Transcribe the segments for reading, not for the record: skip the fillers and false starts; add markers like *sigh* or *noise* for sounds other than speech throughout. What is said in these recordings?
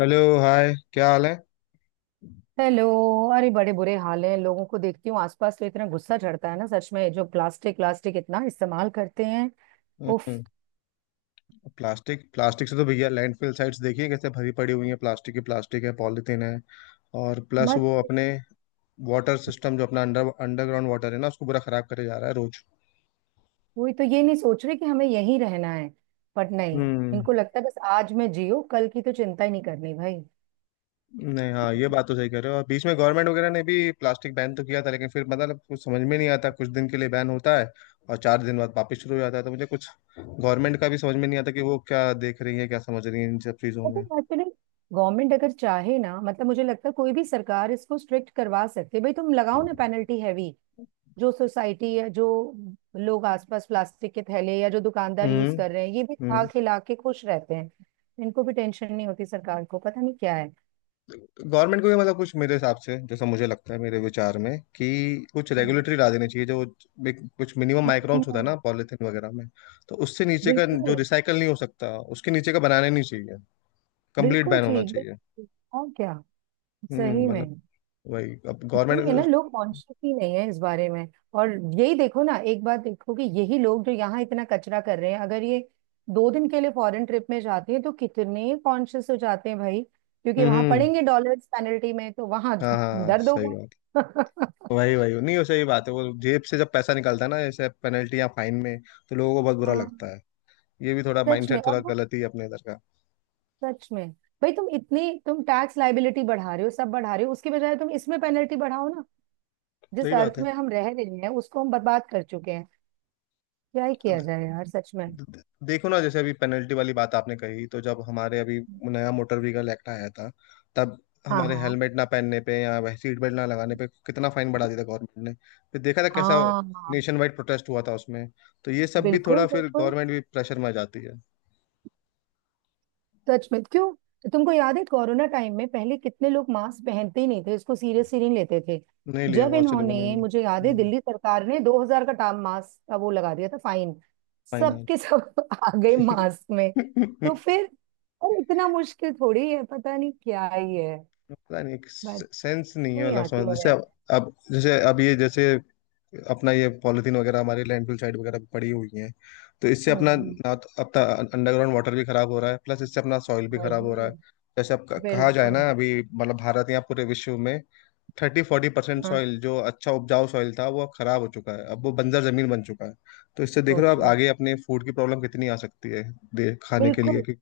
Hello, hi. क्या हाल है। हेलो। अरे बड़े बुरे हाल हैं, लोगों को देखती हूँ आसपास तो इतना गुस्सा चढ़ता है ना। सच में जो प्लास्टिक प्लास्टिक इतना इस्तेमाल करते हैं। उफ, हम्म। प्लास्टिक प्लास्टिक से तो भैया लैंडफिल साइट्स देखिए कैसे भरी पड़ी हुई है। प्लास्टिक की, प्लास्टिक है, पॉलिथीन है। और प्लस मत वो पूछ। अपने वाटर सिस्टम जो अपना अंडरग्राउंड वाटर है ना, उसको पूरा खराब करे जा रहा है रोज। कोई तो ये नहीं सोच रहे कि हमें यहीं रहना है, बट नहीं। हम्म। इनको लगता है बस आज में जियो, कल की तो चिंता ही नहीं करनी भाई। नहीं, हाँ ये बात तो सही कह रहे हो। और बीच में गवर्नमेंट वगैरह ने भी प्लास्टिक बैन तो किया था, लेकिन फिर मतलब कुछ समझ में नहीं आता। कुछ दिन के लिए बैन होता है और चार दिन बाद वापस शुरू हो जाता है। तो मुझे कुछ गवर्नमेंट का भी समझ में नहीं आता कि वो क्या देख रही है, क्या समझ रही है इन सब चीज़ों में। पता एक्चुअली, गवर्नमेंट अगर चाहे ना, मतलब मुझे लगता है कोई भी सरकार इसको स्ट्रिक्ट करवा सकती है भाई। तुम लगाओ ना पेनल्टी हैवी। जो सोसाइटी है, जो लोग आसपास प्लास्टिक के थैले या जो दुकानदार यूज हम्म। कर रहे हैं, ये भी खा हम्म। खिला के खुश रहते हैं। इनको भी टेंशन नहीं होती, सरकार को पता नहीं क्या है। गवर्नमेंट को भी मतलब कुछ, मेरे हिसाब से, जैसा मुझे लगता है, मेरे विचार में, कि कुछ रेगुलेटरी ला देनी चाहिए जो कुछ मिनिमम माइक्रोन्स होता है हम्म, ना पॉलिथीन वगैरह में। तो उससे नीचे का जो बिल्कुल रिसाइकल नहीं हो सकता, उसके नीचे का बनाना ही नहीं चाहिए। कंप्लीट बिल्कुल बैन होना ठीक चाहिए। बिल्कुल ठीक। और क्या, हम्म। सही मतलब में। वही अब वही है ना, गवर्नमेंट। लोग कॉन्शियस ही नहीं है इस बारे में। और यही देखो ना, एक बात देखो कि यही लोग जो यहाँ इतना कचरा कर रहे हैं, अगर ये दो दिन के लिए फॉरेन ट्रिप में जाते हैं तो कितने कॉन्शियस हो जाते हैं भाई। क्योंकि हम्म। वहां पड़ेंगे डॉलर्स पेनल्टी में, तो वहां हाँ हाँ दर्द सही होगा। बात। *laughs* वही वही नहीं, वो सही बात है, वो जेब से जब पैसा निकलता है ना, जैसे पेनल्टी या फाइन में, तो लोगों को बहुत बुरा हाँ लगता है। ये भी थोड़ा सच में। माइंडसेट और थोड़ा वो गलत ही है अपने इधर का। सच में, भाई तुम इतनी तुम टैक्स लाइबिलिटी बढ़ा रहे हो, सब बढ़ा रहे हो, उसके बजाय तुम इसमें पेनल्टी बढ़ाओ ना। जिस सही बात अर्थ है। में हम रह रहे हैं उसको हम बर्बाद कर चुके हैं। क्या ही किया जाए यार, सच में। देखो ना, जैसे अभी पेनल्टी वाली बात आपने कही, तो जब हमारे अभी नया मोटर व्हीकल एक्ट आया था, तब हाँ हमारे हाँ हेलमेट ना पहनने पे या वह सीट बेल्ट ना लगाने पे कितना फाइन बढ़ा दिया था गवर्नमेंट ने। फिर देखा था कैसा हाँ नेशन वाइड प्रोटेस्ट हुआ था उसमें। तो ये सब भी बिल्कुल थोड़ा फिर बिल्कुल। गवर्नमेंट भी प्रेशर में आ जाती है। सच में क्यों, तुमको याद है कोरोना टाइम में पहले कितने लोग मास्क पहनते ही नहीं थे, इसको सीरियस ही नहीं लेते थे। नहीं लिया जब बहुत से लोगों ने इन्होंने, भी। मुझे याद है, दिल्ली सरकार ने 2000 का टाम मास्क का वो लगा दिया था फाइन, फाइनल। सबके सब *laughs* आ गए मास्क में। तो *laughs* फिर अरे इतना मुश्किल थोड़ी है, पता नहीं क्या ही है। पता नहीं, बट सेंस नहीं है, नहीं मतलब आती समझ। जैसे अवेयर। अब जैसे अब ये जैसे अपना ये पॉलिथीन वगैरह हमारी लैंडफिल साइड वगैरह पे पड़ी हुई हैं। तो इससे हम्म अपना हम्म, ना तो अपना अंडरग्राउंड वाटर भी खराब हो रहा है, प्लस इससे अपना सॉइल भी खराब हो रहा है। वही। जैसे आप कहा जाए बिल्कुल। ना, अभी मतलब भारत या पूरे विश्व में 30-40% हाँ सॉइल जो अच्छा उपजाऊ सॉइल था, वो अब खराब हो चुका है, अब वो बंजर जमीन बन चुका है। तो इससे देख रहे हो आप सोचो। आगे अपने फूड की प्रॉब्लम कितनी आ सकती है, दे खाने के लिए बिल्कुल। कि।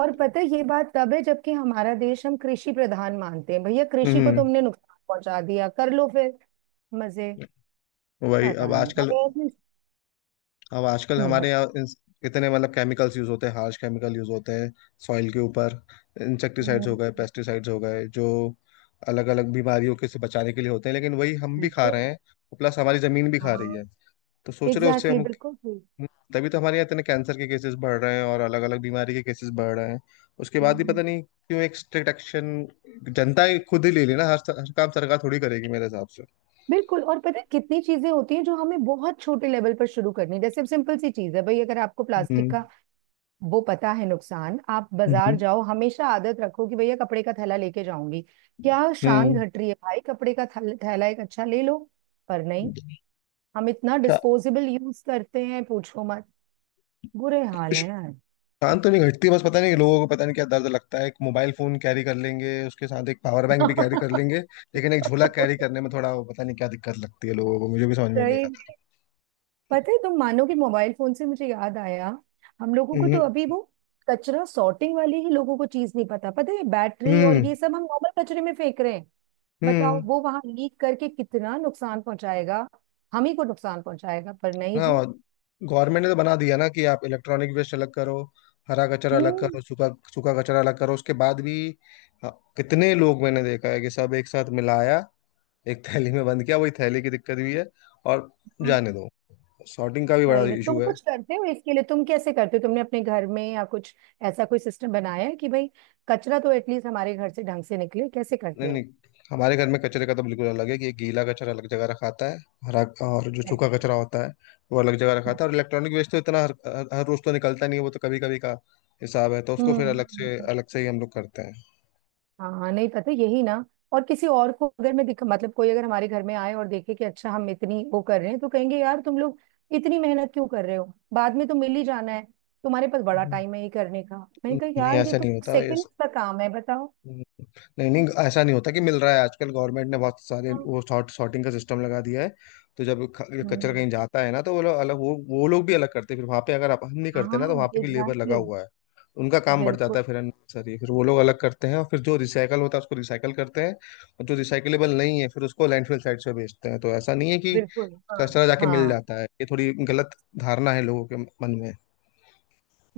और पता है ये बात तब है जबकि हमारा देश हम कृषि प्रधान मानते हैं। भैया कृषि को हम्म। तुमने नुकसान पहुंचा दिया, कर लो फिर मजे। वही पता अब नहीं आजकल, अब आजकल हम्म हमारे बत- यहाँ इतने मतलब केमिकल्स यूज होते हैं, हार्श केमिकल यूज होते हैं सॉइल के ऊपर। इंसेक्टिसाइड्स हो हम्म, गए, पेस्टिसाइड्स हो गए, जो अलग अलग बीमारियों के से बचाने के लिए होते हैं। लेकिन वही हम भी खा बिल्कुल। रहे हैं, प्लस हमारी जमीन भी खा रही हाँ है। तो सोच रहे हो उससे एग्जैक्टली हम, बिल्कुल ठीक। तभी तो हमारे यहाँ इतने कैंसर के केसेस बढ़ रहे हैं और अलग अलग बीमारी के केसेस बढ़ रहे हैं। उसके बाद भी पता हम्म, नहीं क्यों एक स्ट्रिक्ट एक्शन जनता ही खुद ही ले लेना। हर काम सरकार थोड़ी करेगी मेरे हिसाब से। बिल्कुल। और पता है कितनी चीजें होती हैं जो हमें बहुत छोटे लेवल पर शुरू करनी, जैसे अब सिंपल सी चीज है भाई, अगर आपको प्लास्टिक हम्म। का वो पता है नुकसान, आप बाजार हम्म। जाओ हमेशा आदत रखो कि भैया कपड़े का थैला लेके जाऊंगी। क्या शान हम्म। घट रही है भाई, कपड़े का थैला एक अच्छा ले लो। पर नहीं, हम इतना शा- डिस्पोजेबल यूज करते हैं पूछो मत। बुरे हाल है यार। थकान तो नहीं घटती, बस पता नहीं लोगों को, पता नहीं क्या दर्द लगता है। एक मोबाइल फोन कैरी कर लेंगे, उसके साथ एक पावर बैंक भी कैरी कर लेंगे, लेकिन एक *laughs* झोला कैरी करने में थोड़ा वो, पता नहीं क्या दिक्कत लगती है लोगों को, मुझे भी समझ में नहीं सही आता। में। पता है तुम मानोगे, मोबाइल फोन से मुझे याद आया, हम लोगों को हम्म। तो अभी वो कचरा सॉर्टिंग वाली ही लोगों को चीज नहीं पता। पता है बैटरी और हम्म। ये सब हम नॉर्मल कचरे में फेंक रहे हैं। हम्म। बताओ वो वहां लीक करके कितना नुकसान पहुंचाएगा, हम ही को नुकसान पहुंचाएगा, पर नहीं ना। जी। गवर्नमेंट ने तो बना दिया ना कि आप इलेक्ट्रॉनिक वेस्ट अलग करो, हरा कचरा अलग करो, सूखा सूखा कचरा अलग करो। उसके बाद भी अ, कितने लोग मैंने देखा है कि सब एक साथ मिलाया, एक थैली में बंद किया। वही थैली की दिक्कत भी है। और हम्म। जाने दो, सॉर्टिंग का भी बड़ा दही में तुम इशू है। कुछ करते हो इसके लिए? तुम कैसे करते हो, तुमने अपने घर में या कुछ ऐसा कोई सिस्टम बनाया है कि भाई कचरा तो एटलीस्ट हमारे घर से ढंग से निकले? कैसे करते नहीं नहीं, हो? हमारे घर में कचरे का तो बिल्कुल अलग है कि गीला कचरा अलग जगह रखा आता है, हरा, और जो सूखा कचरा होता है वो अलग जगह रखा आता है। और इलेक्ट्रॉनिक वेस्ट तो इतना हर रोज तो निकलता नहीं है, वो तो कभी कभी का हिसाब है, तो उसको फिर हम्म। अलग से ही हम लोग करते हैं। हाँ नहीं पता यही ना। और किसी और को अगर मैं दिख, मतलब कोई अगर हमारे घर में आए और देखे कि अच्छा हम इतनी वो कर रहे हैं तो कहेंगे यार तुम लोग इतनी मेहनत क्यों कर रहे हो, बाद में तो मिल ही जाना है, तुम्हारे पास बड़ा हम्म। टाइम है ये करने का। मैंने कहा नहीं, यार ये ऐसा तो नहीं होता ये। सेकंड का काम है, बताओ। हम्म, नहीं नहीं, ऐसा नहीं होता कि मिल रहा है। आजकल गवर्नमेंट ने बहुत सारे हाँ वो सॉर्ट सॉर्टिंग का सिस्टम लगा दिया है। तो जब ये कचरा हम्म कहीं जाता है ना, तो वो लोग अलग, वो लोग भी अलग करते हैं। फिर वहां पे अगर आप, हम नहीं करते ना, तो वहां हाँ पे भी लेबर लगा एग्जैक्टली हुआ है। उनका काम बढ़ जाता बिल्कुल है फिर अननेसेसरी, फिर वो लोग अलग करते हैं, और फिर जो रिसाइकल होता है उसको रिसाइकल करते हैं। और जो रिसाइकलेबल नहीं है, फिर उसको लैंडफिल साइट से बेचते हैं। तो ऐसा नहीं है कि बिल्कुल। हाँ कचरा जाके मिल हाँ जाता है, ये थोड़ी गलत धारणा है लोगों के मन में।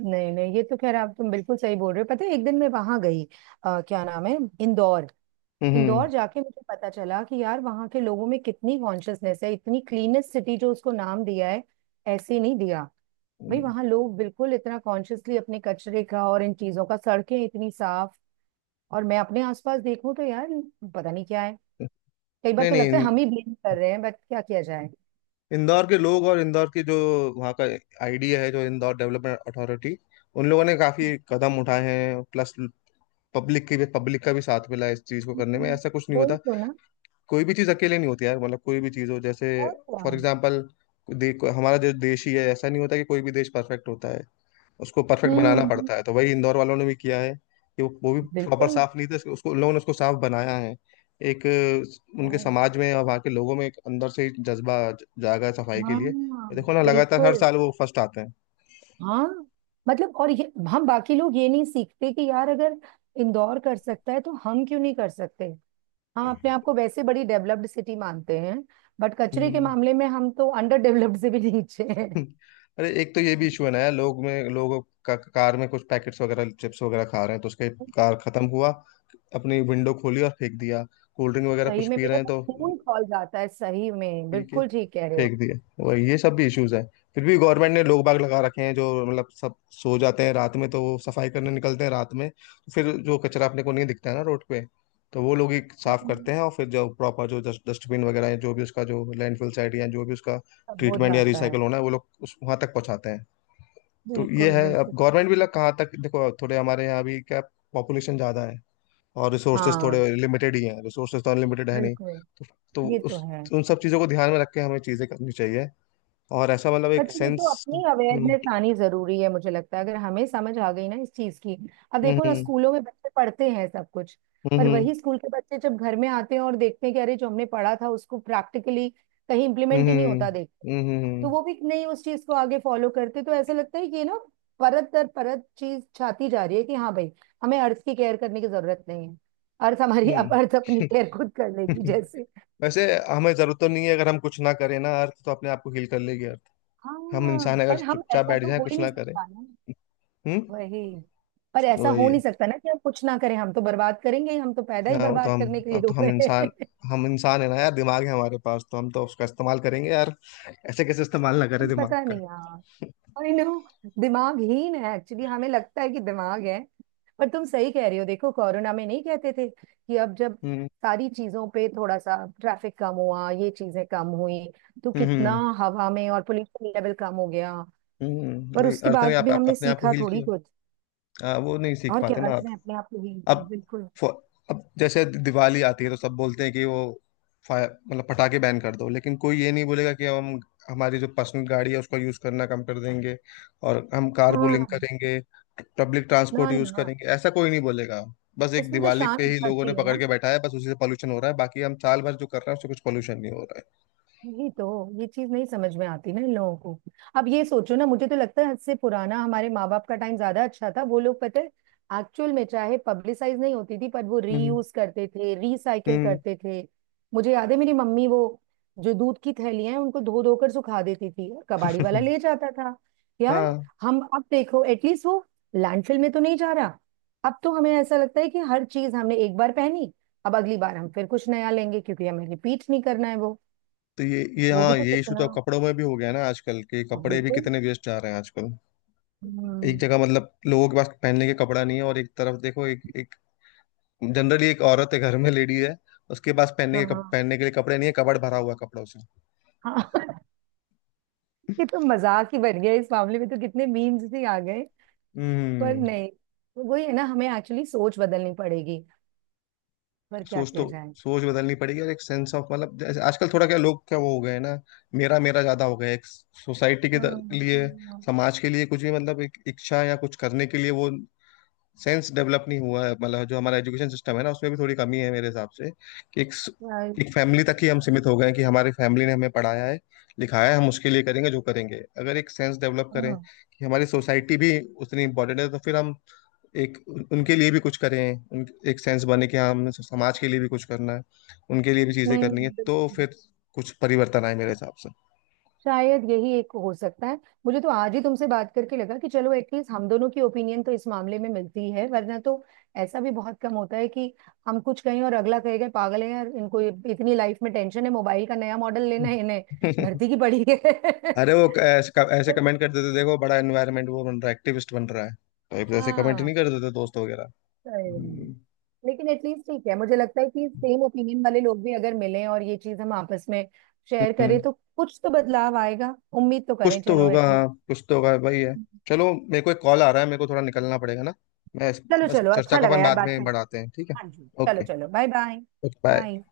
नहीं नहीं, ये तो खैर आप तुम बिल्कुल सही बोल रहे हो। पता है एक दिन मैं वहां गई, क्या नाम है, इंदौर। हम्म। इंदौर हम्म। जाके मुझे पता चला कि यार वहां के लोगों में कितनी कॉन्शियसनेस है, इतनी क्लीनेस्ट सिटी जो उसको नाम दिया है, ऐसे नहीं दिया। भाई हम्म। वहां लोग बिल्कुल इतना कॉन्शियसली अपने कचरे का और इन चीजों का, सड़कें इतनी साफ। और मैं अपने आसपास देखूं तो यार पता नहीं क्या है। कई बार नहीं तो लगता है नहीं, हम ही ब्लेम कर रहे हैं, बट क्या किया जाए। *laughs* इंदौर के लोग और इंदौर की जो वहाँ का आईडिया है, जो इंदौर डेवलपमेंट अथॉरिटी, उन लोगों ने काफी कदम उठाए हैं। प्लस पब्लिक की भी, पब्लिक का भी साथ मिला है इस चीज को करने में। हम्म, ऐसा कुछ नहीं वही होता, तो ना। कोई भी चीज अकेले नहीं होती यार। मतलब कोई भी चीज हो, जैसे और क्या। फॉर एग्जाम्पल हमारा जो देश ही है, ऐसा नहीं होता कि कोई भी देश परफेक्ट होता है, उसको परफेक्ट बनाना हम्म पड़ता है। तो वही इंदौर वालों ने भी किया है कि वो भी प्रॉपर बिल्कुल। साफ नहीं थे, उसको उन लोगों ने, उसको साफ बनाया है। एक उनके ओह, समाज में और वहाँ के लोगों में एक अंदर से ही जज्बा जागा है सफाई के हाँ लिए। ये देखो ना लगातार हर बिल्कुल साल वो फर्स्ट आते हैं। हाँ। मतलब और ये हम बाकी लोग ये नहीं सीखते कि यार अगर इंदौर कर सकता है तो हम क्यों नहीं कर सकते। हम अपने आप को वैसे बड़ी डेवलप्ड सिटी मानते हैं, बट कचरे के हम्म। मामले में हम तो अंडर डेवलप्ड से भी नीचे हैं। *laughs* अरे एक तो ये भी इशू है ना यार, लोग का, कार में कुछ पैकेट्स वगैरह, चिप्स वगैरह खा रहे हैं, तो उसके कार खत्म हुआ, अपनी विंडो खोली और फेंक दिया। कोल्ड ड्रिंक वगैरह सही कुछ में पी रहे मेरा हैं, तो तो खून खौल जाता है, सही में पी के बिल्कुल ठीक कह रहे हो। फेंक दिया। वही ये सब भी इश्यूज है। फिर भी गवर्नमेंट ने लोग बाग लगा रखे हैं जो मतलब, सब सो जाते हैं रात में, तो वो सफाई करने निकलते हैं रात में। तो फिर जो कचरा अपने को नहीं दिखता है ना रोड पे, तो वो लोग ही साफ करते हम्म, हैं। और फिर जो प्रॉपर जो डस्टबिन वगैरह है, जो भी उसका, जो लैंडफिल साइट या जो भी उसका सब हो ट्रीटमेंट या जाता है। रिसाइकल होना है, वो लोग उस वहां तक पहुंचाते हैं। तो ये बिल्कुल है, अब बिल्कुल। गवर्नमेंट भी लग कहाँ तक देखो, थोड़े हमारे यहाँ भी क्या, पॉपुलेशन ज्यादा है और रिसोर्सेज हाँ थोड़े लिमिटेड ही हैं, रिसोर्सेज तो अनलिमिटेड है नहीं, बिल्कुल तो ये तो उस है। उन सब चीज़ों को ध्यान में रख के हमें चीज़ें करनी चाहिए। और ऐसा मतलब एक पता है, ये तो सेंस। अपनी हम्म। अवेयरनेस आनी जरूरी है, मुझे लगता है अगर हमें समझ आ गई ना इस चीज की। अब देखो ना, हम्म। स्कूलों में बच्चे पढ़ते हैं सब कुछ, पर हम्म। वही स्कूल के बच्चे जब घर में आते हैं और देखते हैं कि अरे जो हमने पढ़ा था उसको प्रैक्टिकली कहीं इम्प्लीमेंट ही नहीं हम्म। होता देख, तो हम्म। वो भी नहीं उस चीज को आगे फॉलो करते। तो ऐसा लगता है कि ये ना परत दर परत चीज छाती जा रही है कि हाँ भाई हमें अर्थ की केयर करने की जरूरत नहीं है। अर्थ हमारी अब अर्थ अपनी केयर खुद कर हम्म। लेगी *laughs* जैसे। वैसे हमें जरूरत तो नहीं है, अगर हम कुछ ना करें ना, अर्थ तो अपने आप को हील कर लेगी अर्थ। हम हाँ इंसान अगर पर हम चुपचाप ऐसा बैठ तो जाए, हो ही कुछ नहीं ना करें। सकता ना। हम्म। वही। पर ऐसा वही हो है। नहीं सकता ना कि हम कुछ ना करें, हम तो बर्बाद करेंगे ही। हम तो पैदा ही हाँ वो तो बर्बाद हम, करने के लिए अब तो हुए हम इंसान, हैं। *laughs* हम इंसान है ना यार, दिमाग है हमारे पास तो हम तो उसका इस्तेमाल करेंगे यार। ऐसे कैसे इस्तेमाल ना करें पर दिमाग पता का। नहीं यार, आई नो दिमाग हीन है एक्चुअली, हमें लगता है कि दिमाग है। पर तुम सही कह रही हो, देखो कोरोना में नहीं कहते थे कि अब जब हम्म? सारी चीजों पे थोड़ा सा ट्रैफिक कम हुआ, ये चीजें कम हुई, तो कितना हम्म। हवा में और पोल्यूशन लेवल कम हो गया। हम्म। पर वही उसके अर्थ ने बाद आप, भी आप हमने अपने आप को सीखा हील थोड़ी किया। कुछ। हाँ, वो नहीं सीख और क्या, पाते ना अर्थ आप। में अपने आप को भी। अब बिल्कुल फ- अब जैसे दिवाली आती है तो सब बोलते हैं कि वो फायर मतलब पटाखे बैन कर दो, लेकिन कोई ये नहीं बोलेगा कि हम हमारी जो पर्सनल गाड़ी है उसका यूज करना कम कर देंगे और हम कार पूलिंग हाँ। करेंगे, पब्लिक ना ट्रांसपोर्ट यूज ना, करेंगे, ऐसा कोई नहीं बोलेगा। बस एक उसमें तो दिवाली शांत पे ही लोगों ने घटती है पकड़ ना। के बैठा है, बस उसी से पॉल्यूशन हो रहा है, बाकी हम साल भर जो कर रहे हैं उससे कुछ पॉल्यूशन नहीं हो रहा वही तो, ये चीज नहीं समझ में आती ना इन लोगों को। अब ये सोचो ना, मुझे तो लगता है हद से पुराना हमारे माँ बाप का टाइम ज्यादा अच्छा था। वो लोग पता है एक्चुअल में, चाहे पब्लिसाइज नहीं होती थी, पर वो है। हम्म। रीयूज करते थे, रिसाइकिल हम्म। करते थे। मुझे याद है मेरी मम्मी वो जो दूध की थैलियां हैं उनको धो धोकर सुखा देती थी, कबाड़ी वाला ले जाता था *laughs* यार। हाँ, हम अब देखो एटलीस्ट वो लैंडफिल में तो नहीं जा रहा। अब तो हमें ऐसा लगता है कि हर चीज हमने एक बार पहनी, अब अगली बार हम फिर कुछ नया लेंगे क्योंकि हमें रिपीट नहीं करना है वो। तो ये वो भी हाँ, तो ये इशू तो कितना। अब कपड़ों में भी हो गया है ना, आजकल के हाँ, कपड़े भी बिल्कुल। कितने वेस्ट जा रहे हैं आजकल। एक हम्म, जगह मतलब लोगों के पास पहनने के कपड़ा नहीं है, और एक तरफ देखो एक एक जनरली एक औरत है घर में, लेडी है, उसके पास पहनने के हाँ पहनने के लिए कपड़े नहीं है, कबाड़ भरा हुआ है कपड़ों से। हाँ। *laughs* ये तो मजाक ही बन गया, इस मामले में तो कितने मीम्स ही आ गए। पर हम्म। नहीं तो वही है ना, हमें एक्चुअली सोच बदलनी पड़ेगी। पर क्या सोच तो, किया जाए। सोच बदलनी पड़ेगी, और एक सेंस ऑफ मतलब जैसे आजकल थोड़ा क्या लोग क्या वो हो गए हैं ना, मेरा मेरा ज्यादा हो गया है। एक सोसाइटी के हम्म लिए, हम्म, समाज के लिए कुछ भी मतलब एक इच्छा या कुछ करने के लिए, वो सेंस डेवलप नहीं हुआ है। मतलब जो हमारा एजुकेशन सिस्टम है ना, उसमें भी थोड़ी कमी है मेरे हिसाब से कि एक right, एक फैमिली तक ही हम सीमित हो गए हैं, कि हमारी फैमिली ने हमें पढ़ाया है, लिखाया है, हम उसके लिए करेंगे जो करेंगे। अगर एक सेंस डेवलप करें हाँ, कि हमारी सोसाइटी भी उतनी इंपॉर्टेंट है, तो फिर हम एक उनके लिए भी कुछ करें। उन एक सेंस बने कि हाँ हमने समाज के लिए भी कुछ करना है, उनके लिए भी चीजें नहीं करनी है, नहीं, तो बिल्कुल। फिर कुछ परिवर्तन आए मेरे हिसाब से। शायद यही एक हो सकता है। मुझे तो आज ही तुमसे बात करके लगा कि चलो एटलीस्ट हम दोनों की ओपिनियन तो इस मामले में मिलती है, वरना तो ऐसा भी बहुत कम होता है कि हम कुछ कहें और अगला कहेगा पागल है यार इनको, इतनी लाइफ में टेंशन है मोबाइल का नया मॉडल लेना है इन्हें, *laughs* धरती की पड़ी है। अरे वो *laughs* ऐसे ऐसे तो कमेंट कर देते देखो, बड़ा एनवायरनमेंट वो बन रहा है, एक्टिविस्ट बन रहा है, तो ऐसे कमेंट हाँ नहीं कर देते दोस्त वगैरह। सही में। हम्म। लेकिन एटलीस्ट ठीक है, मुझे लगता है कि सेम ओपिनियन वाले लोग भी अगर मिलें और ये चीज हम आपस में शेयर हम्म, करें तो कुछ तो बदलाव आएगा, उम्मीद तो कुछ करें तो चलो होगा, एटलीस्ट। हाँ कुछ तो होगा वही है। चलो, मेरे को एक कॉल आ रहा है, मेरे को थोड़ा निकलना पड़ेगा ना। मैं चलो बस चलो चर्चा अच्छा को लगा अपन यार बाद बात में करके। बढ़ाते हैं, ठीक है। हाँ जी चलो ओके। चलो bye bye okay, bye. Bye.